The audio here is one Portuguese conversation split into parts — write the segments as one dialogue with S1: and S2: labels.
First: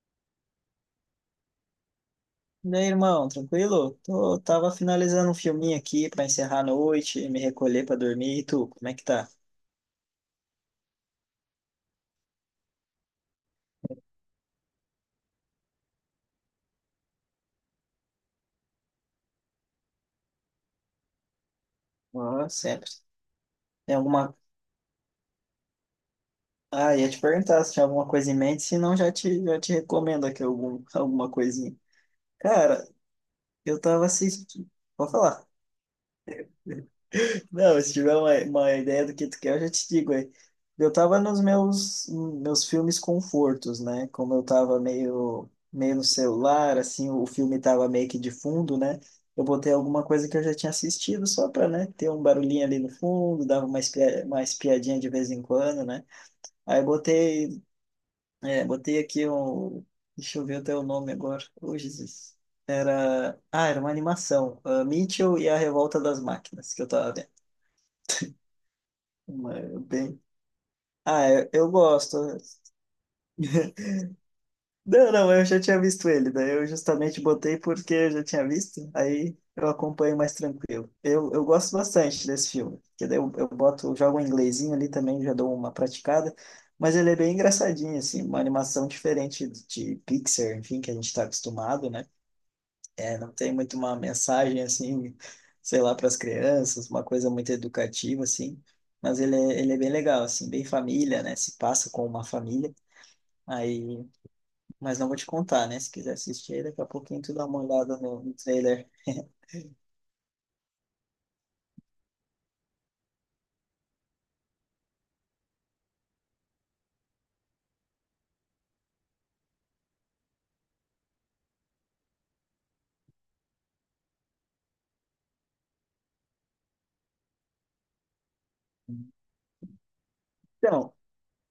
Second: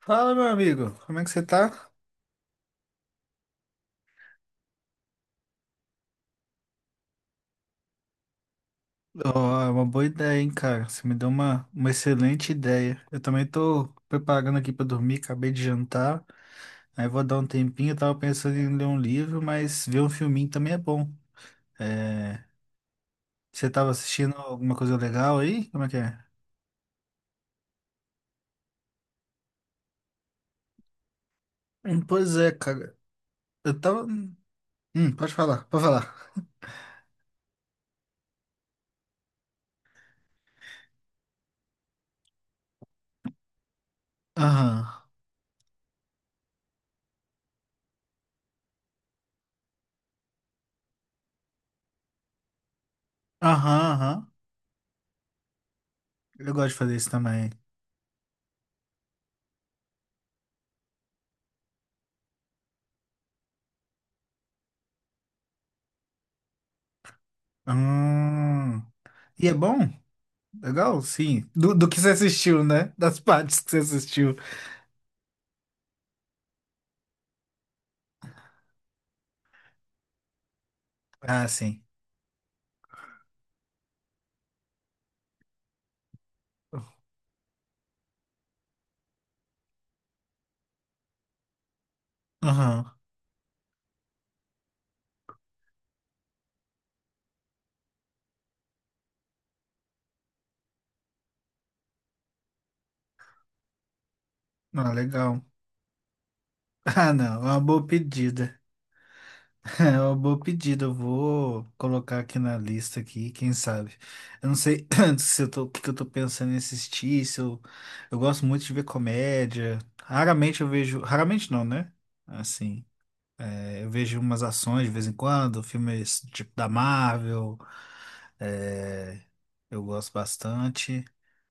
S1: Fala, meu amigo, como é que você tá?
S2: E aí, irmão, tranquilo? Tô, tava finalizando um filminho aqui pra encerrar a noite, me recolher pra dormir. E tu, como é que
S1: Ó,
S2: tá?
S1: é uma boa ideia, hein, cara? Você me deu uma excelente ideia. Eu também tô preparando aqui pra dormir, acabei de jantar, aí vou dar um tempinho. Eu tava pensando em ler um livro, mas ver um filminho também é bom. É,
S2: Ah, sempre.
S1: você tava
S2: Tem
S1: assistindo
S2: alguma.
S1: alguma coisa legal aí? Como é que é?
S2: Ah, ia te perguntar se tinha alguma coisa em mente, se não, já te recomendo aqui algum, alguma coisinha.
S1: Pois é,
S2: Cara,
S1: cara. Eu
S2: eu
S1: tava.
S2: tava assistindo. Vou
S1: Pode
S2: falar.
S1: falar, pode falar.
S2: Não, se tiver uma ideia do que tu quer, eu já te digo aí. Eu tava nos meus filmes confortos, né? Como eu tava
S1: Aham,
S2: meio no celular, assim, o filme tava meio que de fundo, né? Eu botei alguma coisa que eu já tinha assistido só pra, né, ter um barulhinho ali no fundo, dava uma,
S1: aham,
S2: espia,
S1: aham.
S2: uma espiadinha de vez em quando, né?
S1: Eu gosto de
S2: Aí eu
S1: fazer isso também.
S2: botei, é, botei aqui um... Deixa eu ver até o nome agora. Ô, Jesus. Era... Ah, era uma animação. Ah, Mitchell e a Revolta das Máquinas, que eu tava vendo.
S1: Hum. E
S2: Uma,
S1: é bom?
S2: bem,
S1: Legal,
S2: Ah,
S1: sim.
S2: eu
S1: Do que você
S2: gosto.
S1: assistiu, né? Das partes que você assistiu.
S2: Não, não, eu já tinha visto ele, daí eu justamente botei porque eu já tinha visto, aí eu acompanho mais tranquilo. Eu
S1: Ah,
S2: gosto
S1: sim.
S2: bastante desse filme, porque daí eu boto, eu jogo um inglesinho ali também, já dou uma praticada, mas ele é bem engraçadinho, assim, uma animação diferente de Pixar, enfim, que a gente está acostumado, né?
S1: Aham.
S2: É, não tem muito uma mensagem, assim, sei lá, para as crianças, uma coisa muito educativa, assim, mas ele é bem legal, assim, bem família, né? Se passa com uma família. Aí,
S1: Ah,
S2: mas não vou te
S1: legal.
S2: contar, né? Se quiser assistir, aí, daqui a
S1: Ah,
S2: pouquinho tu
S1: não.
S2: dá
S1: É uma
S2: uma
S1: boa
S2: olhada no, no
S1: pedida.
S2: trailer.
S1: É uma boa pedida. Eu vou colocar aqui na lista aqui, quem sabe. Eu não sei se eu tô, o que que eu tô pensando em assistir, se eu, eu gosto muito de ver comédia. Raramente eu vejo. Raramente não, né? Assim. Eu vejo umas ações de vez em quando, filmes tipo da Marvel. é, eu gosto
S2: Então,
S1: bastante.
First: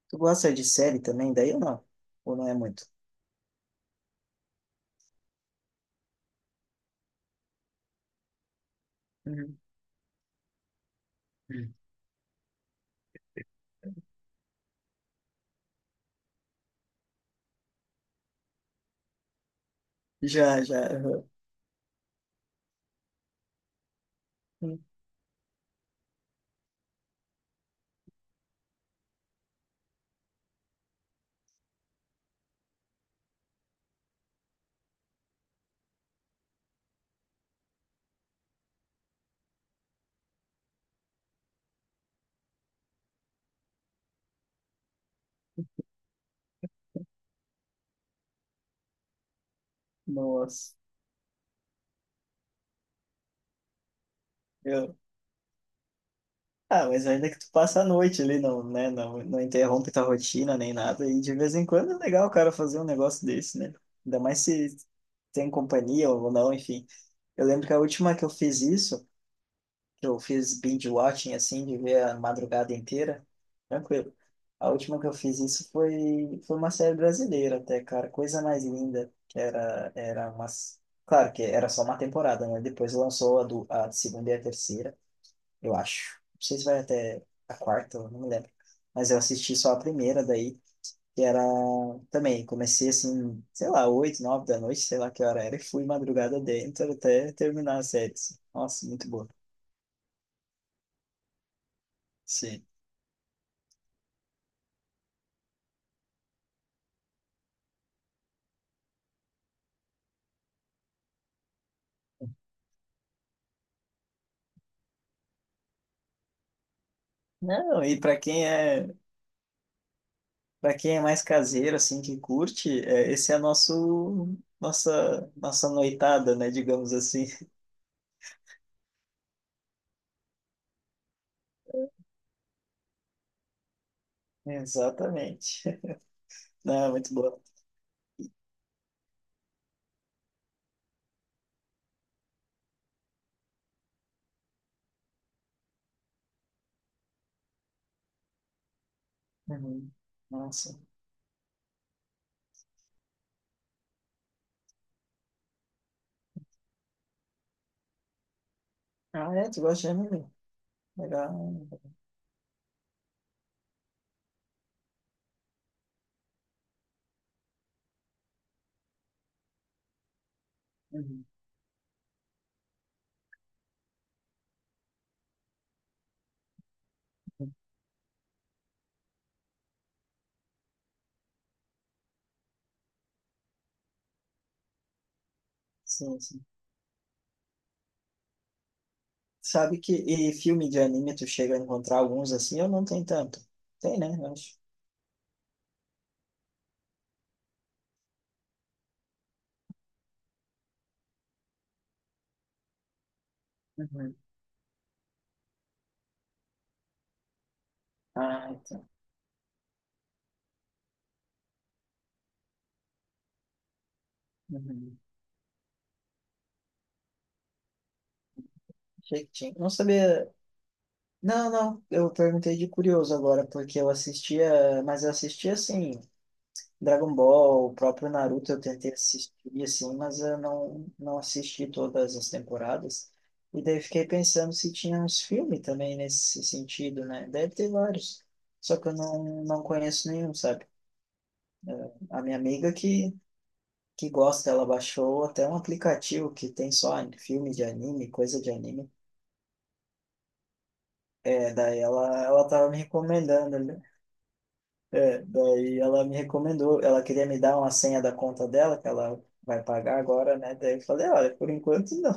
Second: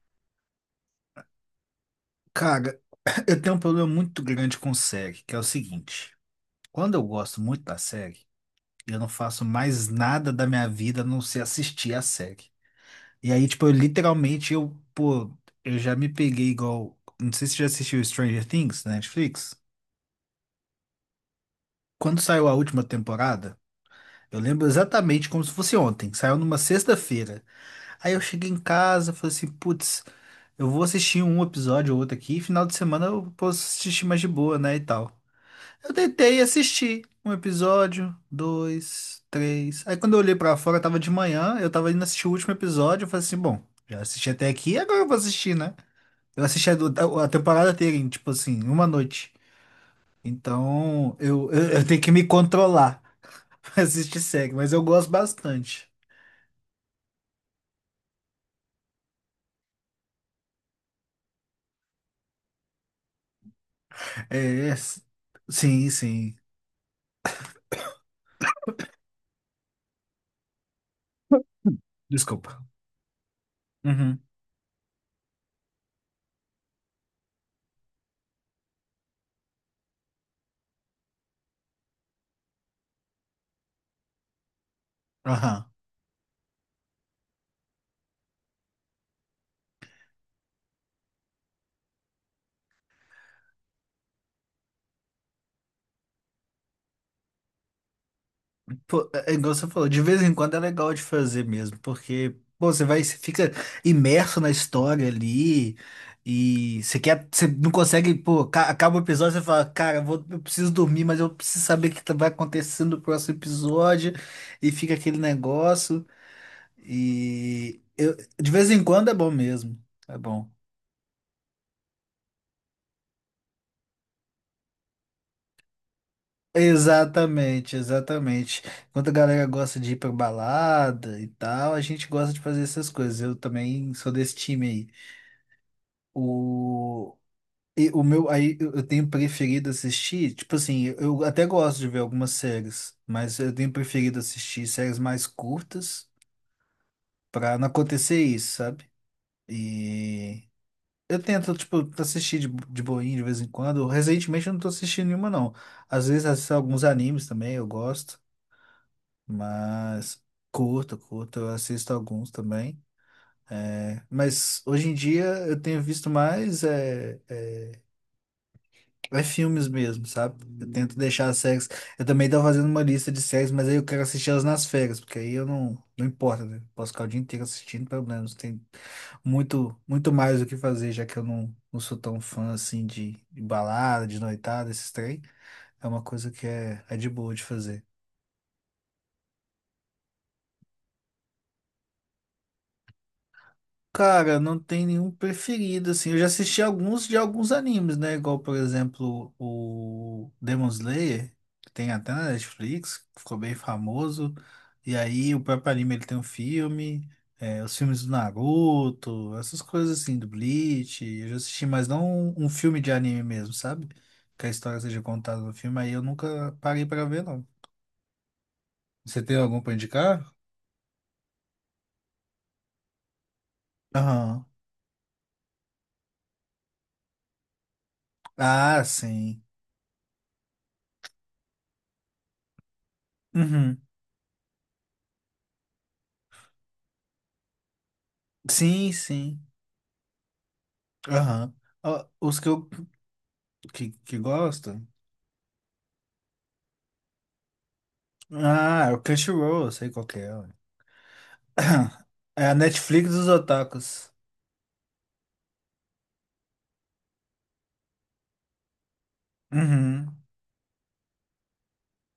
S2: tu gosta de série também, daí ou não? Ou não é
S1: Cara,
S2: muito?
S1: eu tenho um problema muito grande com série, que é o seguinte: quando eu gosto muito da série, eu não faço
S2: Uhum.
S1: mais nada da minha vida a não ser assistir a série. E aí, tipo, eu literalmente, eu, pô, eu já me peguei igual. Não sei se você já assistiu Stranger Things na Netflix.
S2: Já, já.
S1: Quando saiu a última temporada, eu lembro
S2: Uhum.
S1: exatamente como se fosse ontem. Saiu numa sexta-feira. Aí eu cheguei em casa, falei assim, putz, eu vou assistir um episódio ou outro aqui, e final de semana eu posso assistir mais de boa, né, e tal. Eu tentei assistir um episódio, dois, três. Aí quando eu olhei pra fora, tava de manhã, eu tava indo assistir o último episódio, eu falei assim, bom, já assisti até aqui, agora eu vou assistir, né? Eu assisti a temporada inteira, tipo assim, em uma noite.
S2: Nossa.
S1: Então, eu tenho que me controlar pra assistir série, mas eu
S2: Eu,
S1: gosto bastante.
S2: ah, mas ainda que tu passa a noite ali, não, né? Não, não interrompe tua rotina nem nada. E de vez em quando é legal o cara fazer um negócio desse, né? Ainda mais
S1: É,
S2: se tem
S1: sim,
S2: companhia ou
S1: sim.
S2: não, enfim. Eu lembro que a última que eu fiz isso, que eu fiz binge watching, assim, de ver a
S1: Desculpa.
S2: madrugada inteira, tranquilo.
S1: Uhum.
S2: A última que eu fiz isso foi uma série brasileira até, cara. Coisa mais linda. Que era umas. Claro que era só uma temporada, né? Depois lançou a, do, a segunda e a terceira,
S1: Aham.
S2: eu acho. Não sei se vai até a quarta, eu não me lembro. Mas eu assisti só a primeira daí, que era também, comecei assim, sei lá, oito, nove da noite, sei lá que hora era, e fui madrugada dentro até terminar a série. Assim. Nossa, muito
S1: Pô,
S2: boa.
S1: é igual você falou, de vez em quando é legal de fazer mesmo, porque
S2: Sim.
S1: pô, você vai, você fica imerso na história ali e você quer, você não consegue, pô, acaba o episódio, você fala, cara, eu vou, eu preciso dormir, mas eu preciso saber o que vai acontecer no próximo episódio e fica aquele negócio e
S2: Não, e
S1: eu,
S2: para quem
S1: de vez em
S2: é,
S1: quando é bom mesmo, é bom.
S2: para quem é mais caseiro assim que curte, é, esse é nosso, nossa, nossa noitada, né, digamos assim.
S1: Exatamente, exatamente. Enquanto a galera gosta de ir pra balada e tal, a gente gosta de fazer essas coisas. Eu também sou desse time aí.
S2: Exatamente. Não, é muito
S1: O,
S2: boa.
S1: e o meu, aí eu tenho preferido assistir, tipo assim, eu até gosto de ver algumas séries, mas eu tenho preferido assistir séries mais curtas pra não acontecer isso, sabe?
S2: Uhum.
S1: E
S2: Nossa.
S1: eu tento, tipo, assistir de boinha de vez em quando. Recentemente eu não tô assistindo nenhuma, não. Às vezes assisto alguns animes também, eu gosto,
S2: Ah, é, tu gosta de
S1: mas
S2: anime?
S1: curto,
S2: Legal.
S1: curto, eu assisto alguns também. É, mas hoje em dia eu tenho visto mais. É filmes mesmo, sabe? Eu tento
S2: Uhum.
S1: deixar as séries. Eu também tô fazendo uma lista de séries, mas aí eu quero assistir elas nas férias, porque aí eu não. Não importa, né? Posso ficar o dia inteiro assistindo, pelo menos. Tem muito, muito mais o que fazer, já que eu não sou tão fã assim de balada, de noitada, esses trem. É uma
S2: Sim,
S1: coisa que
S2: sim.
S1: é de boa de fazer.
S2: Sabe que e filme de anime tu chega a encontrar alguns assim, eu não tenho tanto. Tem, né? Eu
S1: Cara,
S2: acho.
S1: não tem nenhum preferido, assim. Eu já assisti alguns de alguns animes, né? Igual, por exemplo, o Demon Slayer, que tem até na Netflix, que ficou bem
S2: Uhum.
S1: famoso. E aí, o próprio anime, ele tem um filme, os filmes do
S2: Ah, então.
S1: Naruto, essas coisas assim, do Bleach. Eu já assisti, mas não um filme de anime mesmo, sabe? Que a história
S2: Uhum.
S1: seja contada no filme, aí eu nunca parei pra ver, não. Você
S2: Achei que
S1: tem
S2: tinha.
S1: algum
S2: Não
S1: pra indicar?
S2: sabia. Não, não. Eu perguntei de curioso agora, porque eu
S1: Aham.
S2: assistia, mas eu assistia assim, Dragon Ball, o próprio Naruto eu
S1: Ah,
S2: tentei assistir
S1: sim.
S2: assim, mas eu não, não assisti todas as temporadas. E daí
S1: Uhum.
S2: eu fiquei pensando se tinha uns filmes também nesse sentido, né? Deve ter vários. Só que
S1: Sim,
S2: eu não,
S1: sim.
S2: não conheço nenhum, sabe?
S1: Aham. Ó,
S2: A minha
S1: os que eu
S2: amiga que,
S1: que,
S2: que
S1: que
S2: gosta, ela
S1: gosto.
S2: baixou até um aplicativo que tem só filme de anime, coisa de
S1: Ah,
S2: anime.
S1: é o Crunchyroll, eu sei qual que é. Ué.
S2: É, daí ela,
S1: É
S2: ela
S1: a
S2: tava me
S1: Netflix dos
S2: recomendando, né?
S1: otakus.
S2: É, daí ela me recomendou, ela queria me dar uma senha da conta dela, que ela vai pagar
S1: Uhum.
S2: agora, né? Daí eu falei, olha, por enquanto não,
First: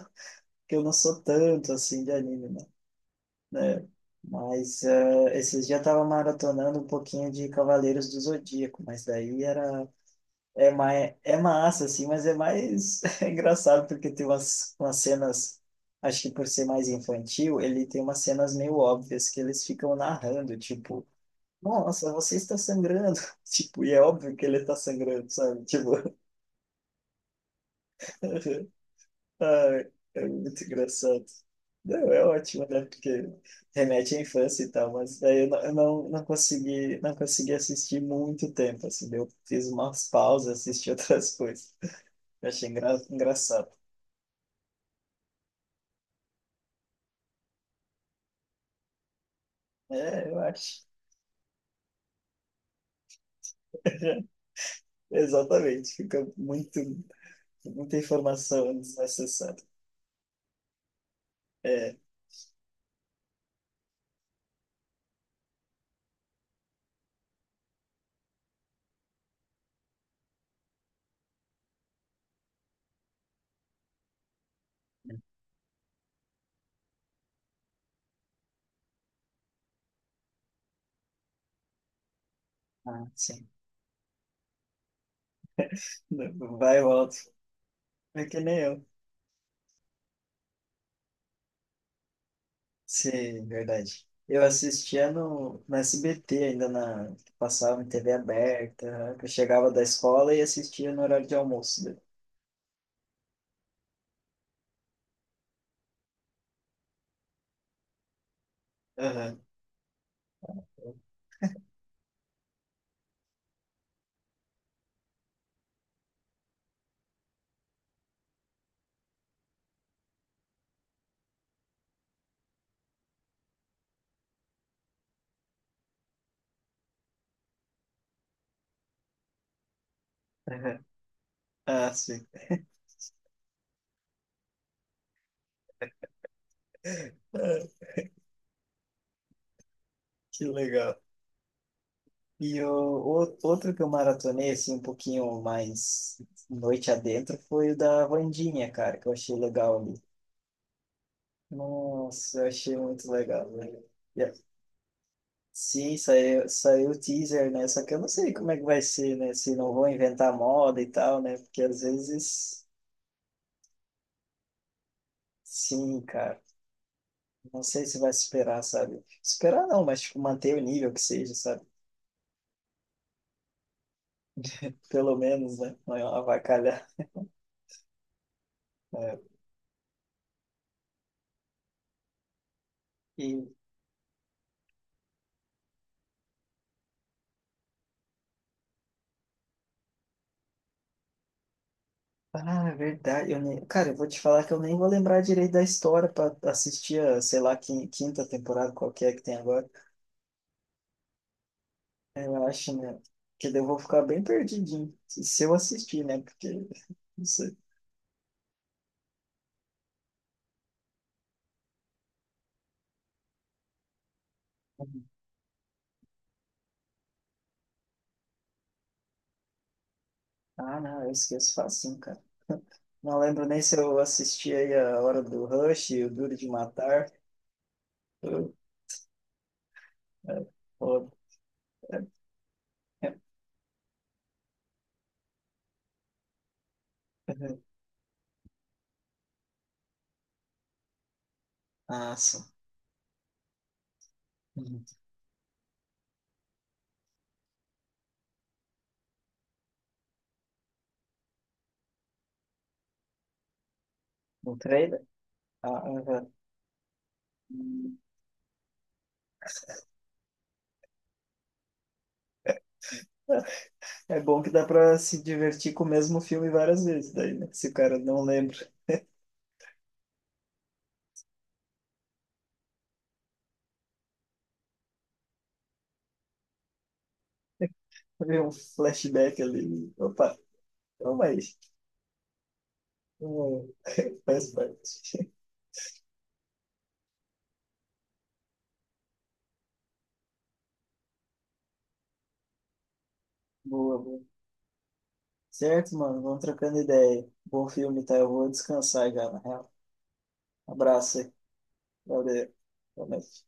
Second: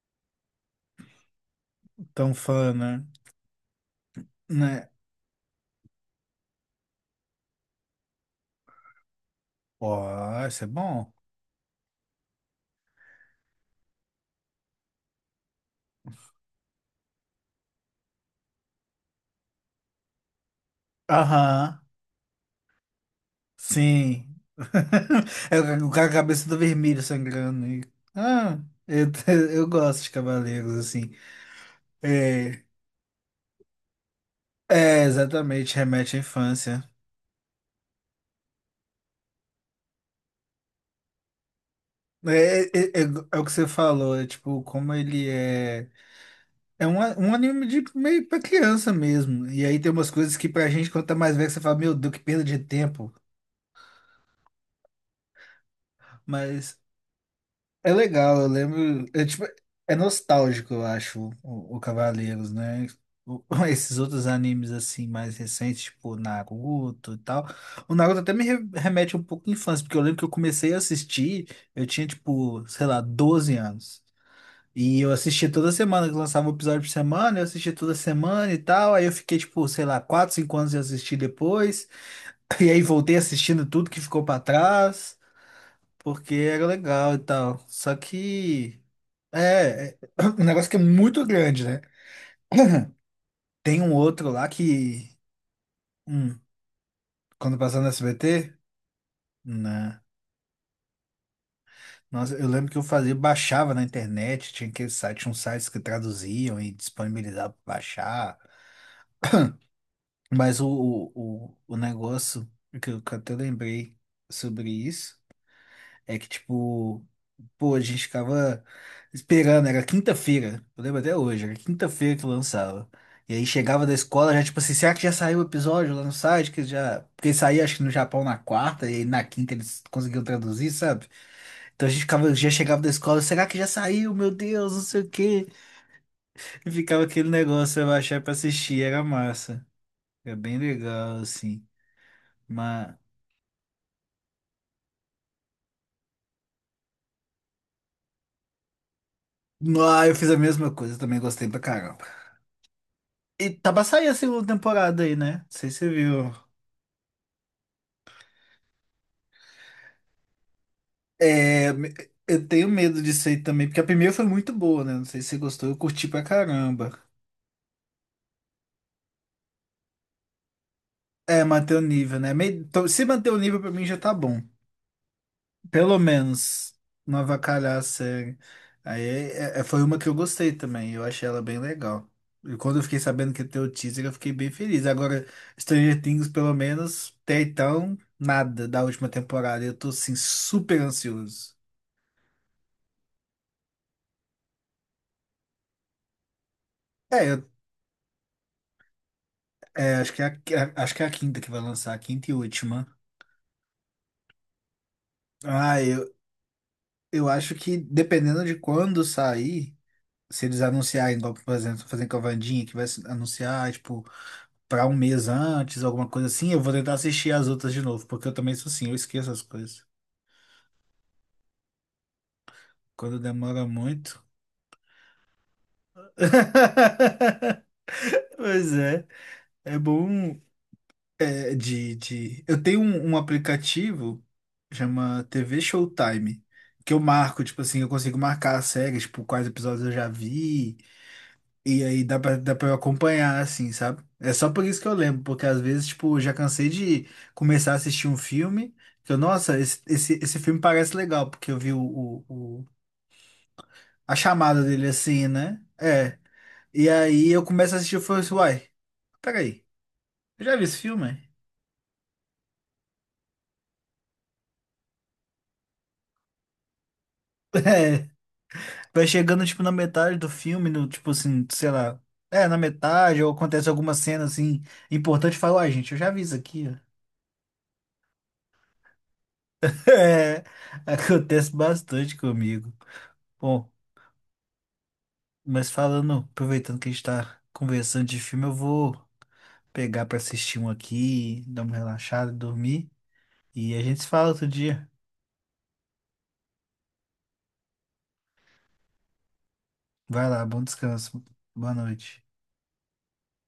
S2: porque eu não sou tanto assim de
S1: Tão
S2: anime, né?
S1: fã, né?
S2: Né? Mas
S1: Né?
S2: esses dias eu tava maratonando um pouquinho de Cavaleiros do Zodíaco, mas daí era.
S1: Ó, isso é
S2: É,
S1: bom.
S2: mais, é massa, assim, mas é mais, é engraçado porque tem umas, umas cenas, acho que por ser mais infantil, ele tem umas cenas meio óbvias que eles ficam narrando, tipo,
S1: Aham.
S2: nossa, você está sangrando. Tipo, e é
S1: Sim.
S2: óbvio que ele está sangrando,
S1: É
S2: sabe?
S1: o
S2: Tipo,
S1: cara com a cabeça do vermelho sangrando. Ah, eu, eu
S2: ai,
S1: gosto de
S2: é muito
S1: cavaleiros, assim.
S2: engraçado. Não, é
S1: É,
S2: ótimo, né? Porque remete à infância e tal,
S1: é,
S2: mas daí eu não,
S1: exatamente,
S2: eu não,
S1: remete à
S2: não
S1: infância.
S2: consegui, não consegui assistir muito tempo, assim, eu fiz umas pausas, assisti outras coisas.
S1: É,
S2: Eu achei
S1: é,
S2: engra-
S1: é, é o que você
S2: engraçado.
S1: falou, é tipo, como ele é. É um anime de meio pra criança mesmo. E aí tem umas
S2: É,
S1: coisas
S2: eu
S1: que pra
S2: acho.
S1: gente, quando tá mais velho, você fala, meu Deus, que perda de tempo.
S2: Exatamente. Fica
S1: Mas
S2: muito,
S1: é
S2: muita
S1: legal, eu
S2: informação
S1: lembro. É, tipo,
S2: desnecessária.
S1: é nostálgico, eu acho, o
S2: É,
S1: Cavaleiros, né? O- esses outros animes assim, mais recentes, tipo Naruto e tal. O Naruto até me remete um pouco à infância, porque eu lembro que eu comecei a assistir, eu tinha, tipo, sei lá, 12 anos. E eu assisti toda semana, que lançava um episódio por semana, eu assisti toda semana e tal. Aí eu fiquei, tipo, sei lá, 4 5 anos de assistir depois. E aí
S2: ah,
S1: voltei
S2: sim.
S1: assistindo tudo que ficou pra trás, porque era
S2: Vai e
S1: legal
S2: volta.
S1: e tal. Só
S2: É que nem
S1: que.
S2: eu.
S1: É um negócio que é muito grande, né?
S2: Sim,
S1: Tem um
S2: verdade.
S1: outro
S2: Eu
S1: lá que.
S2: assistia no, no
S1: hum,
S2: SBT ainda na, que
S1: Quando
S2: passava
S1: passava
S2: em
S1: no
S2: TV
S1: SBT,
S2: aberta. Né? Eu chegava da
S1: né?
S2: escola e assistia no horário de almoço. Né?
S1: Nossa, eu lembro que eu fazia, baixava na internet, tinha aqueles sites, tinha uns sites que traduziam e disponibilizavam pra baixar.
S2: Aham,
S1: Mas o negócio que eu até lembrei sobre isso é que, tipo, pô, a gente ficava esperando, era quinta-feira, eu lembro até hoje, era quinta-feira que lançava. E aí chegava da escola, já tipo assim, será que já saiu o episódio lá no site? Que já... Porque saía acho que no Japão na quarta, e aí na quinta eles conseguiam traduzir,
S2: aham.
S1: sabe? Então a
S2: Ah,
S1: gente
S2: sim.
S1: ficava, já chegava da escola, será que já saiu? Meu Deus, não sei o quê. E ficava aquele negócio,
S2: Ah,
S1: eu achar pra assistir, era massa. Era
S2: que
S1: bem
S2: legal.
S1: legal, assim.
S2: E
S1: Mas.
S2: o- outro que eu maratonei, assim, um pouquinho mais noite adentro, foi o da Wandinha, cara, que eu achei legal ali.
S1: Ah, eu fiz a mesma coisa, também gostei pra caramba.
S2: Nossa, eu achei muito
S1: E
S2: legal,
S1: tá pra
S2: velho.
S1: sair a
S2: E
S1: segunda temporada aí, né? Não sei se você
S2: sim,
S1: viu.
S2: saiu, saiu o teaser, né? Só que eu não sei como é que vai ser, né? Se não vão inventar moda e tal, né? Porque
S1: É,
S2: às
S1: eu
S2: vezes,
S1: tenho medo disso aí também, porque a primeira foi muito boa, né? Não sei se você gostou, eu
S2: sim,
S1: curti pra
S2: cara.
S1: caramba.
S2: Não sei se vai superar, sabe? Superar não, mas tipo, manter o nível que seja,
S1: É,
S2: sabe?
S1: manter o nível, né? Então, se manter o nível pra mim já tá bom.
S2: Pelo menos, né? Não
S1: Pelo
S2: é
S1: menos
S2: avacalhar.
S1: não avacalhar a série. Aí
S2: É.
S1: foi uma que eu gostei também, eu achei ela bem legal. E quando eu fiquei sabendo que
S2: E
S1: ia ter o teaser, eu fiquei bem feliz. Agora, Stranger Things, pelo menos, até então, nada da última temporada. Eu tô, assim, super ansioso.
S2: ah, é verdade. Eu nem... Cara, eu vou te falar que eu nem vou lembrar direito da história para assistir a,
S1: É,
S2: sei
S1: eu,
S2: lá, quin- quinta temporada, qual que é que tem agora.
S1: é, acho que é a, quinta que vai lançar, a quinta e
S2: Eu acho,
S1: última.
S2: né? Que daí eu vou ficar bem perdidinho. Se eu
S1: Ah,
S2: assistir,
S1: eu,
S2: né? Porque. Não
S1: eu acho
S2: sei.
S1: que dependendo de quando sair, se eles anunciarem, igual, por exemplo, fazendo com a Wandinha, que vai se anunciar, tipo. Pra um mês antes, alguma coisa assim, eu vou tentar assistir as outras de novo, porque eu também sou assim, eu esqueço as coisas.
S2: Ah, não, eu esqueço facinho, cara.
S1: Quando
S2: Não lembro nem
S1: demora
S2: se eu
S1: muito.
S2: assisti aí a Hora do Rush, o Duro de Matar. Eu-
S1: Pois é, é bom.
S2: é, foda.
S1: Eu tenho um,
S2: É,
S1: um aplicativo, chama TV Showtime, que eu marco, tipo
S2: é.
S1: assim, eu consigo marcar as séries, tipo, quais episódios eu já vi. E aí
S2: Ah,
S1: dá pra,
S2: sim.
S1: dá pra eu acompanhar, assim, sabe? É só por isso
S2: Uhum.
S1: que eu lembro, porque às vezes, tipo, eu já cansei de começar a assistir um filme, que eu, nossa, esse filme parece legal, porque eu vi a
S2: O
S1: chamada dele
S2: trailer?
S1: assim, né? É.
S2: Ah,
S1: E aí eu começo a assistir e
S2: uhum.
S1: eu falo assim, uai, peraí, eu já vi esse filme?
S2: É bom que dá pra se divertir com o mesmo filme várias vezes, daí, né? Se o cara
S1: É.
S2: não lembra,
S1: Vai chegando, tipo, na metade do filme, no, tipo assim, sei lá. É, na metade, ou acontece alguma cena, assim, importante, e fala, uai, gente, eu já vi isso aqui, ó.
S2: vê um flashback ali. Opa,
S1: É,
S2: toma aí.
S1: acontece bastante comigo.
S2: Hum, faz parte.
S1: Mas falando, aproveitando que a gente tá conversando de filme, eu vou pegar pra assistir um aqui, dar uma relaxada, dormir. E a
S2: Boa,
S1: gente se
S2: boa.
S1: fala outro dia.
S2: Certo, mano? Vamos trocando ideia. Bom filme, tá? Eu vou descansar já, na real.
S1: Vai lá, bom
S2: Abraço
S1: descanso.
S2: aí.
S1: Boa noite.
S2: Valeu. Boa noite.